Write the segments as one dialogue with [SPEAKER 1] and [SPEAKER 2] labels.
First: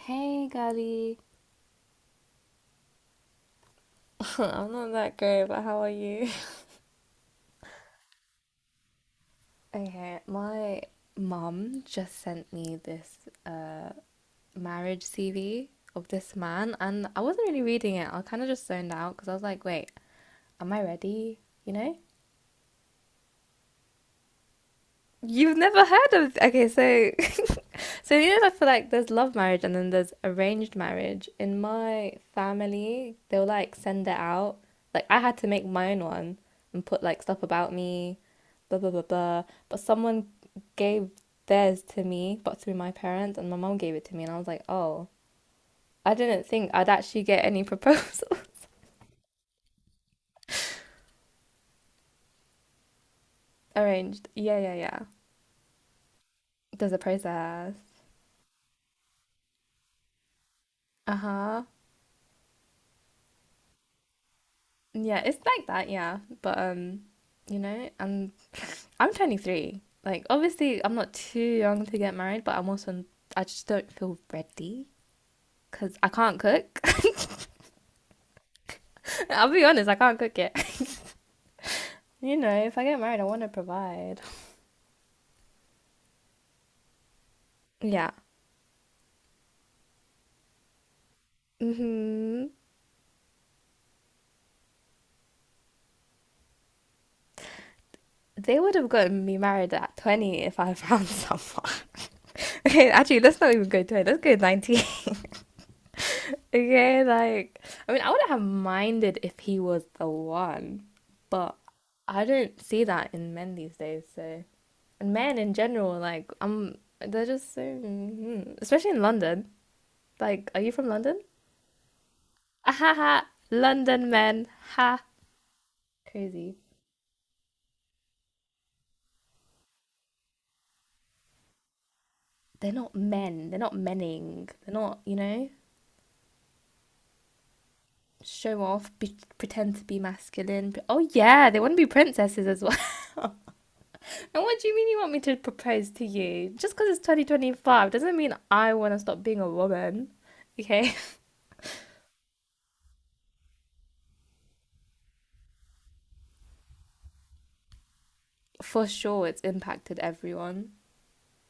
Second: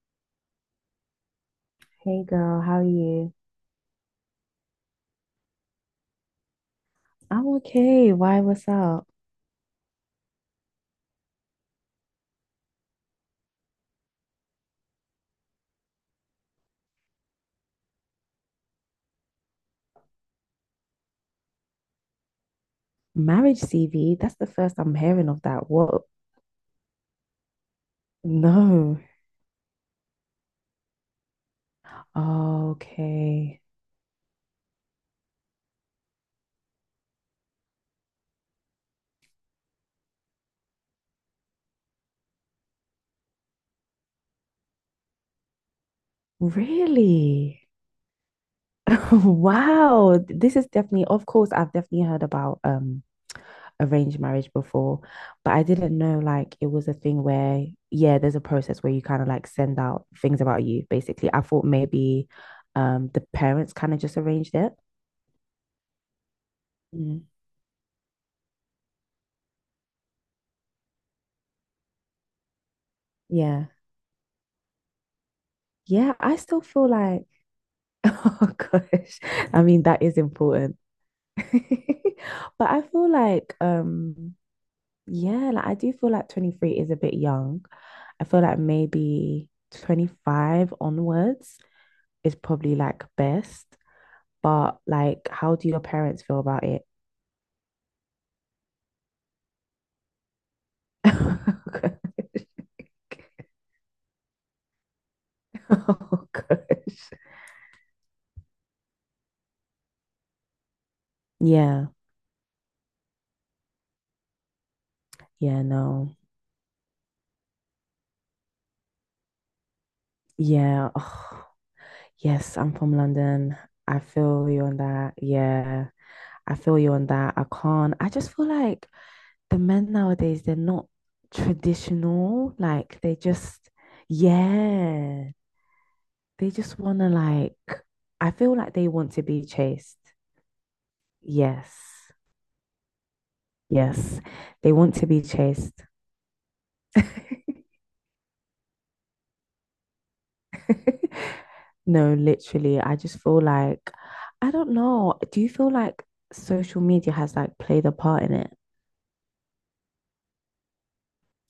[SPEAKER 1] Hey, Gabby.
[SPEAKER 2] Hey girl, how are you?
[SPEAKER 1] I'm not that great, but how are you?
[SPEAKER 2] I'm okay. Why, what's up?
[SPEAKER 1] Okay, my mum just sent me this marriage CV of this man, and I wasn't really reading it. I kind of just zoned out because I was like, wait, am I ready? You know?
[SPEAKER 2] Marriage CV? That's the first I'm hearing of
[SPEAKER 1] You've
[SPEAKER 2] that.
[SPEAKER 1] never
[SPEAKER 2] What?
[SPEAKER 1] heard of okay, so so you know, I feel like
[SPEAKER 2] No.
[SPEAKER 1] there's love marriage and then there's arranged marriage. In my family, they'll
[SPEAKER 2] Okay.
[SPEAKER 1] like send it out. Like I had to make my own one and put like stuff about me, blah blah blah blah. But someone gave theirs to me, but through my parents, and my mum gave it to me, and I was like, oh, I didn't think I'd actually get any
[SPEAKER 2] Really?
[SPEAKER 1] proposals.
[SPEAKER 2] Wow. This is definitely, of course, I've definitely heard about arranged
[SPEAKER 1] Arranged.
[SPEAKER 2] marriage
[SPEAKER 1] Yeah, yeah, yeah.
[SPEAKER 2] before, but I didn't know like it was
[SPEAKER 1] There's
[SPEAKER 2] a
[SPEAKER 1] a
[SPEAKER 2] thing where,
[SPEAKER 1] process.
[SPEAKER 2] yeah, there's a process where you kind of like send out things about you,
[SPEAKER 1] Uh
[SPEAKER 2] basically. I
[SPEAKER 1] huh.
[SPEAKER 2] thought maybe the parents kind of just arranged it.
[SPEAKER 1] Yeah, it's like that, yeah. But
[SPEAKER 2] Mm.
[SPEAKER 1] you know, I'm I'm 23. Like obviously, I'm not too young to get married, but I'm also I just
[SPEAKER 2] Yeah.
[SPEAKER 1] don't feel ready because I
[SPEAKER 2] Yeah, I
[SPEAKER 1] can't
[SPEAKER 2] still
[SPEAKER 1] cook.
[SPEAKER 2] feel like Oh gosh.
[SPEAKER 1] I'll
[SPEAKER 2] I
[SPEAKER 1] be
[SPEAKER 2] mean,
[SPEAKER 1] honest, I
[SPEAKER 2] that is
[SPEAKER 1] can't cook yet.
[SPEAKER 2] important.
[SPEAKER 1] You know,
[SPEAKER 2] But
[SPEAKER 1] if
[SPEAKER 2] I
[SPEAKER 1] I get
[SPEAKER 2] feel
[SPEAKER 1] married, I want to
[SPEAKER 2] like
[SPEAKER 1] provide.
[SPEAKER 2] yeah, like I do feel like 23 is a bit young.
[SPEAKER 1] Yeah.
[SPEAKER 2] I feel like maybe 25 onwards is
[SPEAKER 1] Hmm.
[SPEAKER 2] probably like best. But like how do your parents feel about it?
[SPEAKER 1] They would have gotten me married at 20 if I found someone. Okay, actually, let's not even go 20. Let's go 19.
[SPEAKER 2] Oh
[SPEAKER 1] Okay,
[SPEAKER 2] gosh.
[SPEAKER 1] like, I mean, I wouldn't have minded if he was the one, but
[SPEAKER 2] Yeah.
[SPEAKER 1] I don't see that in men these days, so. And men in
[SPEAKER 2] Yeah,
[SPEAKER 1] general,
[SPEAKER 2] no.
[SPEAKER 1] like, they're just so. Mhm. Especially in London. Like, are you from
[SPEAKER 2] Yeah.
[SPEAKER 1] London?
[SPEAKER 2] Oh, yes,
[SPEAKER 1] Ah,
[SPEAKER 2] I'm
[SPEAKER 1] ha
[SPEAKER 2] from
[SPEAKER 1] ha!
[SPEAKER 2] London. I
[SPEAKER 1] London men!
[SPEAKER 2] feel you on
[SPEAKER 1] Ha!
[SPEAKER 2] that. Yeah. I
[SPEAKER 1] Crazy.
[SPEAKER 2] feel you on that. I can't. I just feel like the men nowadays, they're not traditional.
[SPEAKER 1] They're not
[SPEAKER 2] Like they
[SPEAKER 1] men. They're
[SPEAKER 2] just,
[SPEAKER 1] not menning. They're not, you
[SPEAKER 2] yeah,
[SPEAKER 1] know,
[SPEAKER 2] they just want to like, I feel
[SPEAKER 1] show
[SPEAKER 2] like they
[SPEAKER 1] off,
[SPEAKER 2] want to be
[SPEAKER 1] pretend to be
[SPEAKER 2] chased.
[SPEAKER 1] masculine. Oh, yeah, they want to be
[SPEAKER 2] Yes.
[SPEAKER 1] princesses as well.
[SPEAKER 2] Yes.
[SPEAKER 1] And what do
[SPEAKER 2] They
[SPEAKER 1] you mean
[SPEAKER 2] want
[SPEAKER 1] you
[SPEAKER 2] to
[SPEAKER 1] want me
[SPEAKER 2] be
[SPEAKER 1] to
[SPEAKER 2] chased.
[SPEAKER 1] propose to you? Just because it's 2025 doesn't mean I want to stop being a woman. Okay?
[SPEAKER 2] No, literally, I just feel like, I don't know. Do you feel like social media has like played a part in it?
[SPEAKER 1] For sure, it's impacted everyone.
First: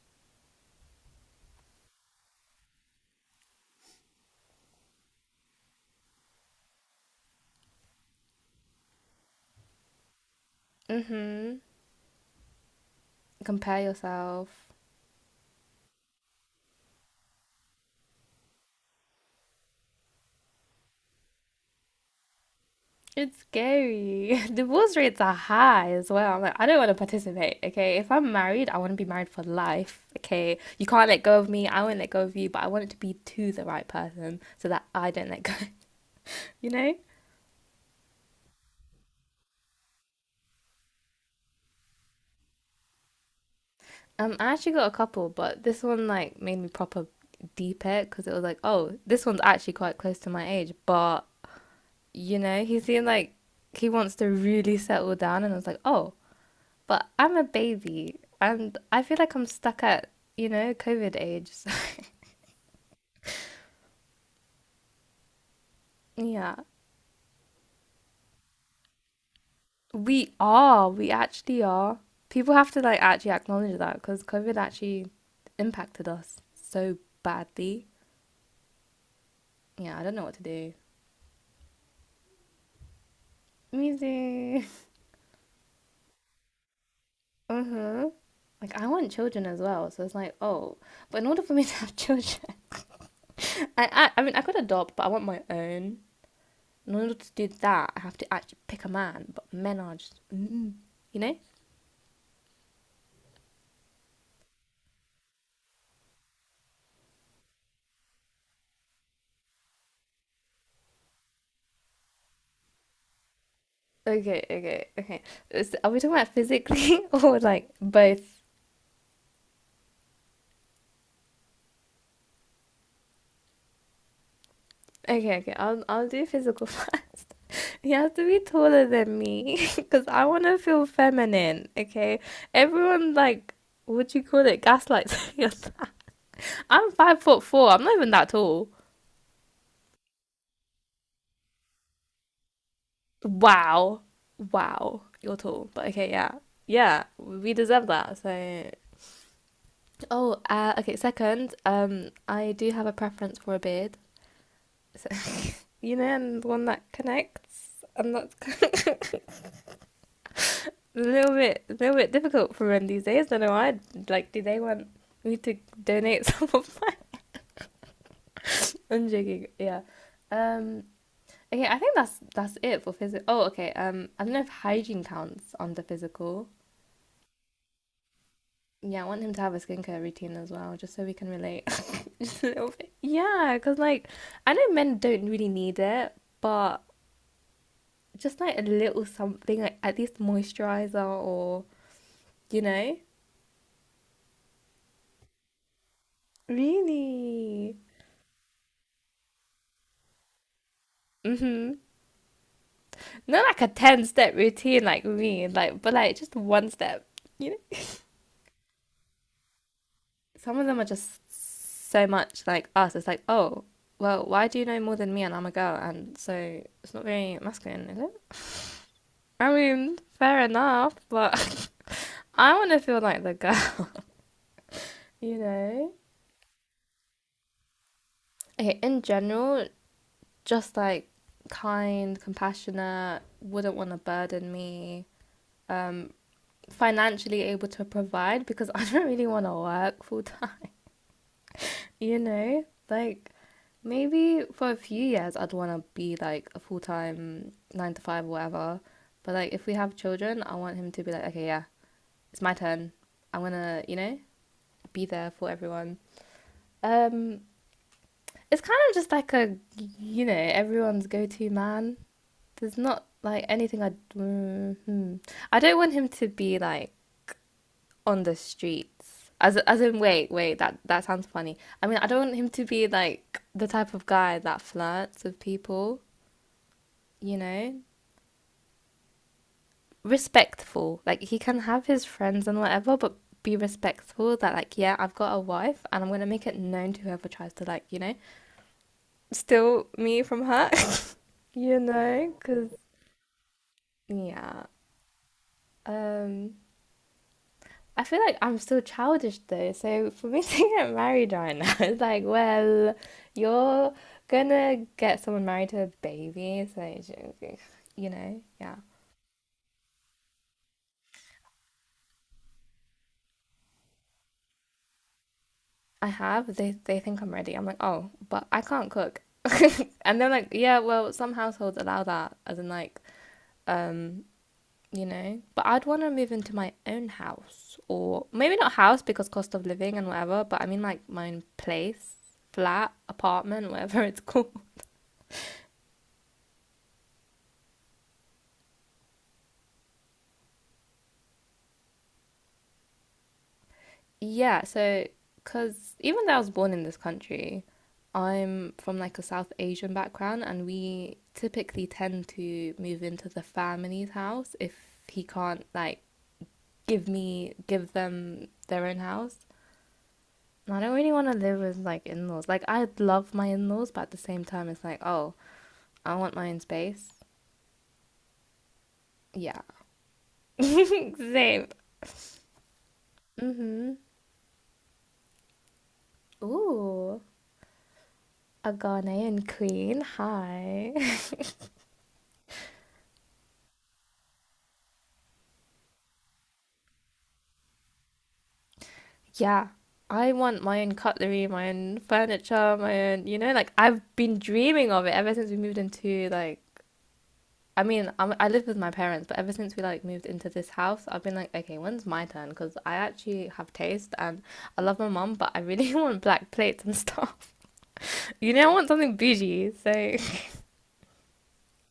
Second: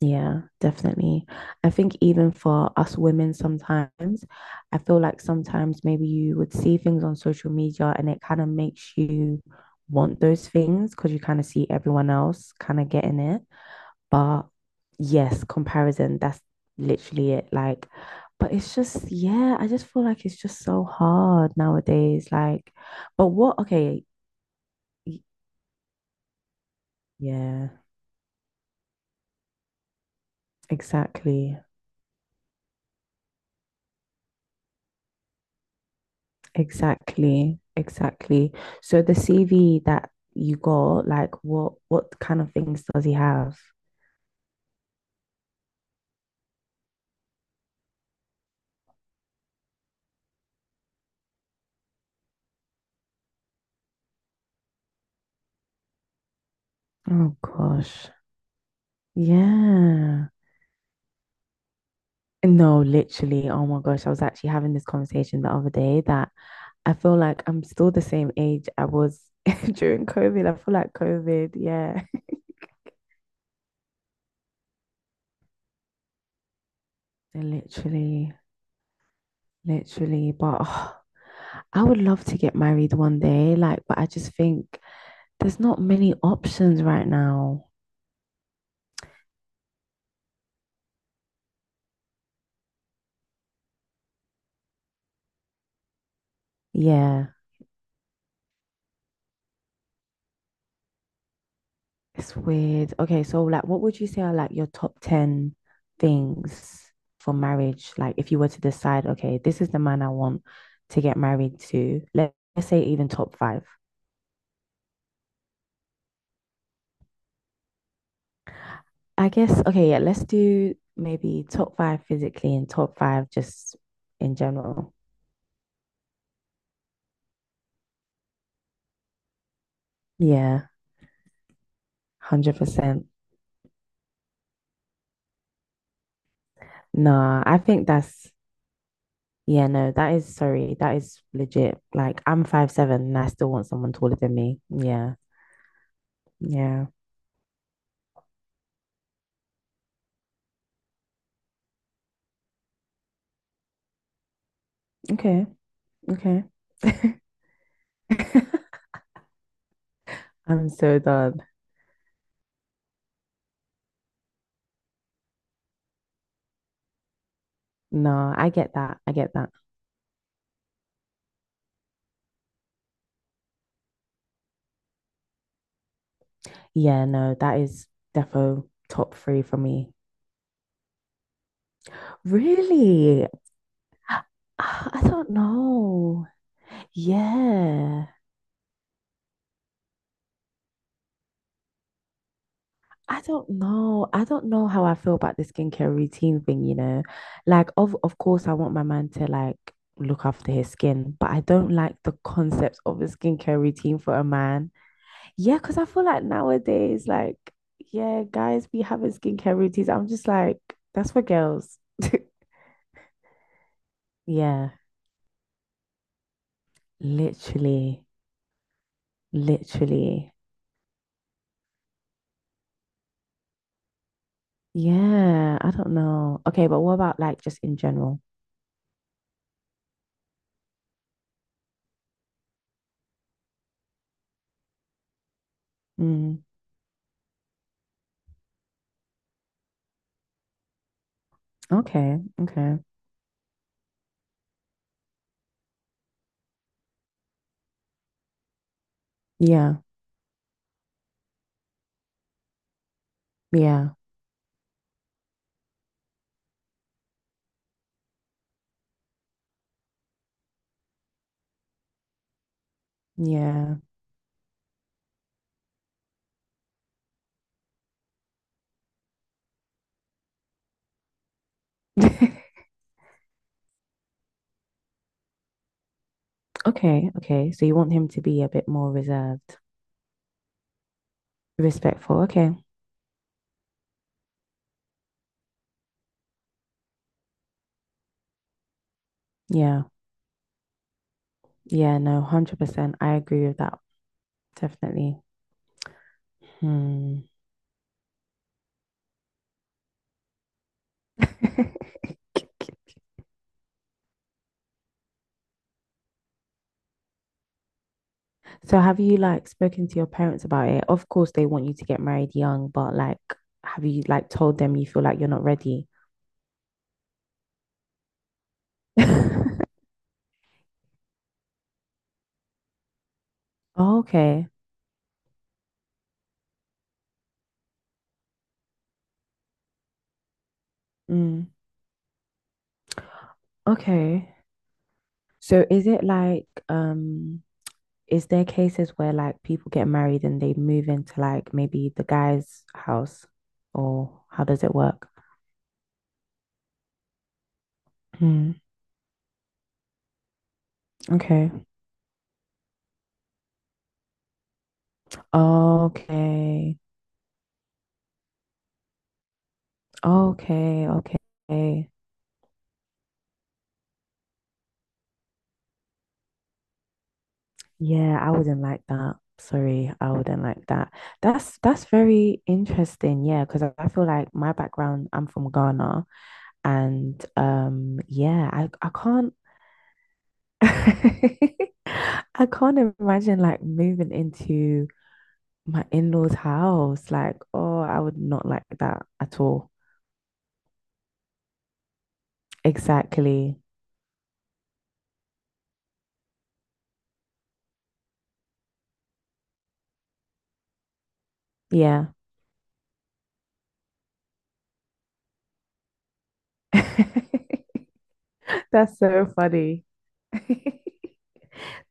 [SPEAKER 2] Yeah, definitely. I think even for us women, sometimes I feel like sometimes maybe you would see things on social media and it kind of makes you want those things
[SPEAKER 1] Mm
[SPEAKER 2] because you kind of
[SPEAKER 1] hmm.
[SPEAKER 2] see everyone else kind of getting it.
[SPEAKER 1] Compare
[SPEAKER 2] But
[SPEAKER 1] yourself.
[SPEAKER 2] yes, comparison, that's literally it. Like, but it's just, yeah, I just feel like it's just so hard nowadays. Like, but
[SPEAKER 1] It's
[SPEAKER 2] what, okay,
[SPEAKER 1] scary. Divorce rates
[SPEAKER 2] y-
[SPEAKER 1] are high as well. I'm like, I don't want to participate.
[SPEAKER 2] yeah,
[SPEAKER 1] Okay? If I'm married, I want to be married for life. Okay? You can't let go of
[SPEAKER 2] exactly.
[SPEAKER 1] me. I won't let go of you. But I want it to be to the right person so that I don't let go. You know?
[SPEAKER 2] Exactly, exactly. So the CV that you got, like what kind of things does he have?
[SPEAKER 1] I actually got a couple, but this one like made me proper deep it because it was like, oh, this one's actually quite close to my age, but you know, he seemed like he wants to really settle down, and I was like, oh, but
[SPEAKER 2] Oh
[SPEAKER 1] I'm a
[SPEAKER 2] gosh.
[SPEAKER 1] baby, and I feel like I'm stuck at
[SPEAKER 2] Yeah.
[SPEAKER 1] COVID age. So,
[SPEAKER 2] No, literally. Oh my gosh. I was actually having this conversation the other day that
[SPEAKER 1] yeah,
[SPEAKER 2] I feel like I'm still the same age I was during
[SPEAKER 1] we
[SPEAKER 2] COVID. I feel
[SPEAKER 1] are,
[SPEAKER 2] like
[SPEAKER 1] we
[SPEAKER 2] COVID,
[SPEAKER 1] actually are.
[SPEAKER 2] yeah.
[SPEAKER 1] People have to like actually acknowledge that because COVID actually impacted us so badly.
[SPEAKER 2] Literally,
[SPEAKER 1] Yeah, I don't know
[SPEAKER 2] literally.
[SPEAKER 1] what to
[SPEAKER 2] But
[SPEAKER 1] do.
[SPEAKER 2] oh, I would love to get married one day, like, but I just
[SPEAKER 1] Music.
[SPEAKER 2] think there's not many options right now.
[SPEAKER 1] Uh-huh. Like I want children as well, so it's like, oh, but in order for me to have children, I mean I could adopt, but I want my own. In order
[SPEAKER 2] Yeah.
[SPEAKER 1] to do that, I have to actually pick a man, but men are just, you know?
[SPEAKER 2] It's weird. Okay, so like what would you say are like your top 10 things for marriage? Like if you were to decide, okay, this is the man I want to get married to. Let- Let's say even top five.
[SPEAKER 1] Okay, okay, okay. Are we talking about physically or like both?
[SPEAKER 2] I guess, okay, yeah, let's do maybe top five physically and top five just in general.
[SPEAKER 1] Okay, okay. I'll do physical first. He has to be taller than me because I want to
[SPEAKER 2] Yeah,
[SPEAKER 1] feel feminine. Okay,
[SPEAKER 2] 100%.
[SPEAKER 1] everyone like what do you call it? Gaslights me on that. I'm five foot
[SPEAKER 2] Nah, I
[SPEAKER 1] four. I'm
[SPEAKER 2] think
[SPEAKER 1] not even that
[SPEAKER 2] that's,
[SPEAKER 1] tall.
[SPEAKER 2] yeah, no, that is, sorry, that is legit. Like I'm 5'7" and I still want someone
[SPEAKER 1] Wow.
[SPEAKER 2] taller than me.
[SPEAKER 1] Wow.
[SPEAKER 2] Yeah,
[SPEAKER 1] You're tall. But okay, yeah.
[SPEAKER 2] yeah.
[SPEAKER 1] Yeah, we deserve that. So, oh, okay. Second, I do have a preference for a beard. So,
[SPEAKER 2] Okay,
[SPEAKER 1] you know,
[SPEAKER 2] okay.
[SPEAKER 1] and one that connects, and that's
[SPEAKER 2] I'm
[SPEAKER 1] a
[SPEAKER 2] so
[SPEAKER 1] little
[SPEAKER 2] done.
[SPEAKER 1] bit, a little bit difficult for men these days. I don't know why. Like, do they want me to donate some of mine?
[SPEAKER 2] No, I get that.
[SPEAKER 1] I'm
[SPEAKER 2] I get
[SPEAKER 1] joking.
[SPEAKER 2] that.
[SPEAKER 1] Yeah. Um, Okay, I think that's it for physical. Oh, okay. I don't know if hygiene counts under physical.
[SPEAKER 2] Yeah, no, that is defo
[SPEAKER 1] Yeah, I
[SPEAKER 2] top
[SPEAKER 1] want him to
[SPEAKER 2] three
[SPEAKER 1] have
[SPEAKER 2] for
[SPEAKER 1] a
[SPEAKER 2] me.
[SPEAKER 1] skincare routine as well, just so we can relate. Just a little bit.
[SPEAKER 2] Really?
[SPEAKER 1] Yeah, because like I know men
[SPEAKER 2] I
[SPEAKER 1] don't
[SPEAKER 2] don't
[SPEAKER 1] really need it,
[SPEAKER 2] know.
[SPEAKER 1] but
[SPEAKER 2] Yeah.
[SPEAKER 1] just like a little something, like at least moisturizer or you know,
[SPEAKER 2] I don't know. I don't know how I feel about the skincare routine thing, you know. Like
[SPEAKER 1] really.
[SPEAKER 2] of course I want my man to like look after his skin, but I don't
[SPEAKER 1] Mm-hmm.
[SPEAKER 2] like the concept of a
[SPEAKER 1] Not like
[SPEAKER 2] skincare
[SPEAKER 1] a
[SPEAKER 2] routine
[SPEAKER 1] ten
[SPEAKER 2] for a
[SPEAKER 1] step
[SPEAKER 2] man.
[SPEAKER 1] routine like me,
[SPEAKER 2] Yeah, because
[SPEAKER 1] like
[SPEAKER 2] I
[SPEAKER 1] but
[SPEAKER 2] feel
[SPEAKER 1] like
[SPEAKER 2] like
[SPEAKER 1] just one step,
[SPEAKER 2] nowadays, like,
[SPEAKER 1] you know.
[SPEAKER 2] yeah, guys be having skincare routines. I'm just
[SPEAKER 1] Some
[SPEAKER 2] like,
[SPEAKER 1] of them are
[SPEAKER 2] that's for girls.
[SPEAKER 1] just so much like us. It's like, oh, well, why do you
[SPEAKER 2] Yeah,
[SPEAKER 1] know more than me and I'm a girl? And so it's not very masculine, is
[SPEAKER 2] literally,
[SPEAKER 1] it? I mean,
[SPEAKER 2] literally.
[SPEAKER 1] fair enough, but I want to feel like the girl, you
[SPEAKER 2] Yeah, I
[SPEAKER 1] know?
[SPEAKER 2] don't know. Okay, but what about like just in general?
[SPEAKER 1] Okay, in general, just like kind, compassionate, wouldn't want to burden me, um,
[SPEAKER 2] Mm,
[SPEAKER 1] financially able to provide because I don't really want to work full time. You
[SPEAKER 2] okay,
[SPEAKER 1] know,
[SPEAKER 2] okay.
[SPEAKER 1] like maybe for a few years I'd want to be like a full-time 9 to 5, or whatever. But like if we
[SPEAKER 2] Yeah,
[SPEAKER 1] have children, I want him to be like, okay, yeah, it's my turn. I'm gonna,
[SPEAKER 2] yeah,
[SPEAKER 1] you know, be there for everyone. Um, it's kind of just like a, you know, everyone's go-to man. There's not like
[SPEAKER 2] yeah.
[SPEAKER 1] anything I, mm, hmm. I don't want him to be like on the streets. As in, wait, wait, that sounds funny. I mean, I don't want him to be like the type of guy that flirts with people,
[SPEAKER 2] Okay,
[SPEAKER 1] you
[SPEAKER 2] okay. So
[SPEAKER 1] know?
[SPEAKER 2] you want him to be a bit more reserved,
[SPEAKER 1] Respectful. Like he can have his
[SPEAKER 2] respectful.
[SPEAKER 1] friends
[SPEAKER 2] Okay.
[SPEAKER 1] and whatever, but be respectful that like, yeah, I've got a wife and I'm gonna make it known to whoever tries to like, you know,
[SPEAKER 2] Yeah.
[SPEAKER 1] steal me from her. You
[SPEAKER 2] Yeah, no,
[SPEAKER 1] know, because
[SPEAKER 2] 100%. I agree with that.
[SPEAKER 1] yeah.
[SPEAKER 2] Definitely.
[SPEAKER 1] Um
[SPEAKER 2] Hmm.
[SPEAKER 1] I feel like I'm still childish though. So for me to get married right now, it's like, well, you're gonna get someone married to a baby. So, you know, yeah.
[SPEAKER 2] So have you like spoken to your parents about it? Of course they want you to get married young, but like have you like told them you feel like you're not ready?
[SPEAKER 1] I have. They think I'm ready. I'm like, oh, but I can't cook. And they're like, yeah, well, some households allow that, as in like,
[SPEAKER 2] Oh,
[SPEAKER 1] um,
[SPEAKER 2] okay.
[SPEAKER 1] you know. But I'd want to move into my own house, or maybe not house because cost of living and whatever. But I mean like my own
[SPEAKER 2] Mm,
[SPEAKER 1] place, flat, apartment, whatever it's
[SPEAKER 2] okay.
[SPEAKER 1] called.
[SPEAKER 2] So is it like is there cases where like people get married and they move into like maybe the guy's house or how
[SPEAKER 1] Yeah,
[SPEAKER 2] does it
[SPEAKER 1] so
[SPEAKER 2] work?
[SPEAKER 1] because even though I was born in this country,
[SPEAKER 2] Mm,
[SPEAKER 1] I'm from like a South Asian background, and we
[SPEAKER 2] okay.
[SPEAKER 1] typically tend to move into the family's house if he can't like
[SPEAKER 2] Okay.
[SPEAKER 1] give them their own house. And I
[SPEAKER 2] Okay.
[SPEAKER 1] don't really want to live with
[SPEAKER 2] Okay.
[SPEAKER 1] like in-laws. Like I love my in-laws, but at the same time, it's like, oh, I want my own space.
[SPEAKER 2] Yeah, I wouldn't like that.
[SPEAKER 1] Yeah,
[SPEAKER 2] Sorry, I wouldn't like that. That's
[SPEAKER 1] same.
[SPEAKER 2] that's very interesting. Yeah, because I
[SPEAKER 1] Mhm.
[SPEAKER 2] feel like my background, I'm from Ghana,
[SPEAKER 1] Ooh,
[SPEAKER 2] and yeah, I
[SPEAKER 1] a
[SPEAKER 2] I can't
[SPEAKER 1] Ghanaian queen. Hi.
[SPEAKER 2] I can't imagine like moving into my in-laws' house. Like, oh, I would not like that at
[SPEAKER 1] Yeah,
[SPEAKER 2] all.
[SPEAKER 1] I want my own cutlery, my own furniture, my own, you know,
[SPEAKER 2] Exactly.
[SPEAKER 1] like I've been dreaming of it ever since we moved into like I mean, I live with my parents, but ever since we like moved into this house, I've been like, okay, when's
[SPEAKER 2] Yeah.
[SPEAKER 1] my turn? Because I actually have taste and I love my mum, but I really want black plates and stuff. You know, I want
[SPEAKER 2] That's
[SPEAKER 1] something
[SPEAKER 2] so
[SPEAKER 1] bougie,
[SPEAKER 2] funny.
[SPEAKER 1] so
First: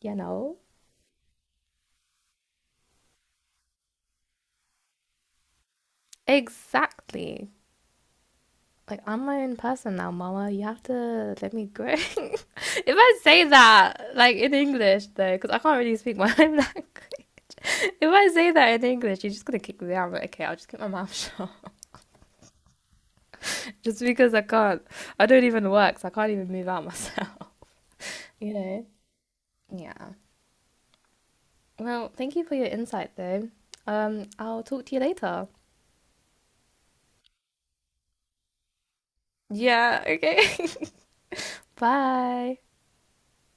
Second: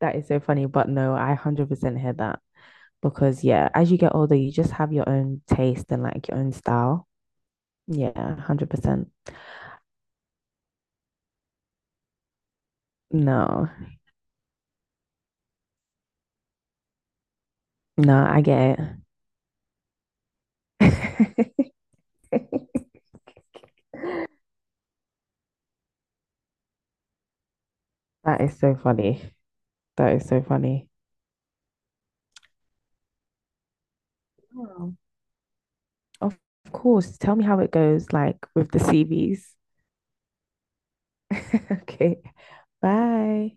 [SPEAKER 1] you
[SPEAKER 2] That is so
[SPEAKER 1] know.
[SPEAKER 2] funny, but no, I 100% hear that. Because yeah, as you get older, you just have your own taste and like your own style.
[SPEAKER 1] Exactly.
[SPEAKER 2] Yeah,
[SPEAKER 1] Like
[SPEAKER 2] 100%.
[SPEAKER 1] I'm my own person now, Mama. You have to let me grow. If I say
[SPEAKER 2] No,
[SPEAKER 1] that like in English though, because I can't really speak my own language. If
[SPEAKER 2] no,
[SPEAKER 1] I
[SPEAKER 2] I
[SPEAKER 1] say that
[SPEAKER 2] get
[SPEAKER 1] in
[SPEAKER 2] it.
[SPEAKER 1] English, you're just gonna kick me out. I'm like, okay, I'll just keep my mouth shut. Just because I can't, I don't even work, so I can't even move out myself.
[SPEAKER 2] That
[SPEAKER 1] You
[SPEAKER 2] is so
[SPEAKER 1] know?
[SPEAKER 2] funny.
[SPEAKER 1] Yeah.
[SPEAKER 2] That is so funny.
[SPEAKER 1] Well, thank you for your insight though. I'll talk to
[SPEAKER 2] Wow.
[SPEAKER 1] you later.
[SPEAKER 2] Of of course. Tell me how it goes, like with the CVs.
[SPEAKER 1] Yeah. Okay.
[SPEAKER 2] Okay.
[SPEAKER 1] Bye.
[SPEAKER 2] Bye.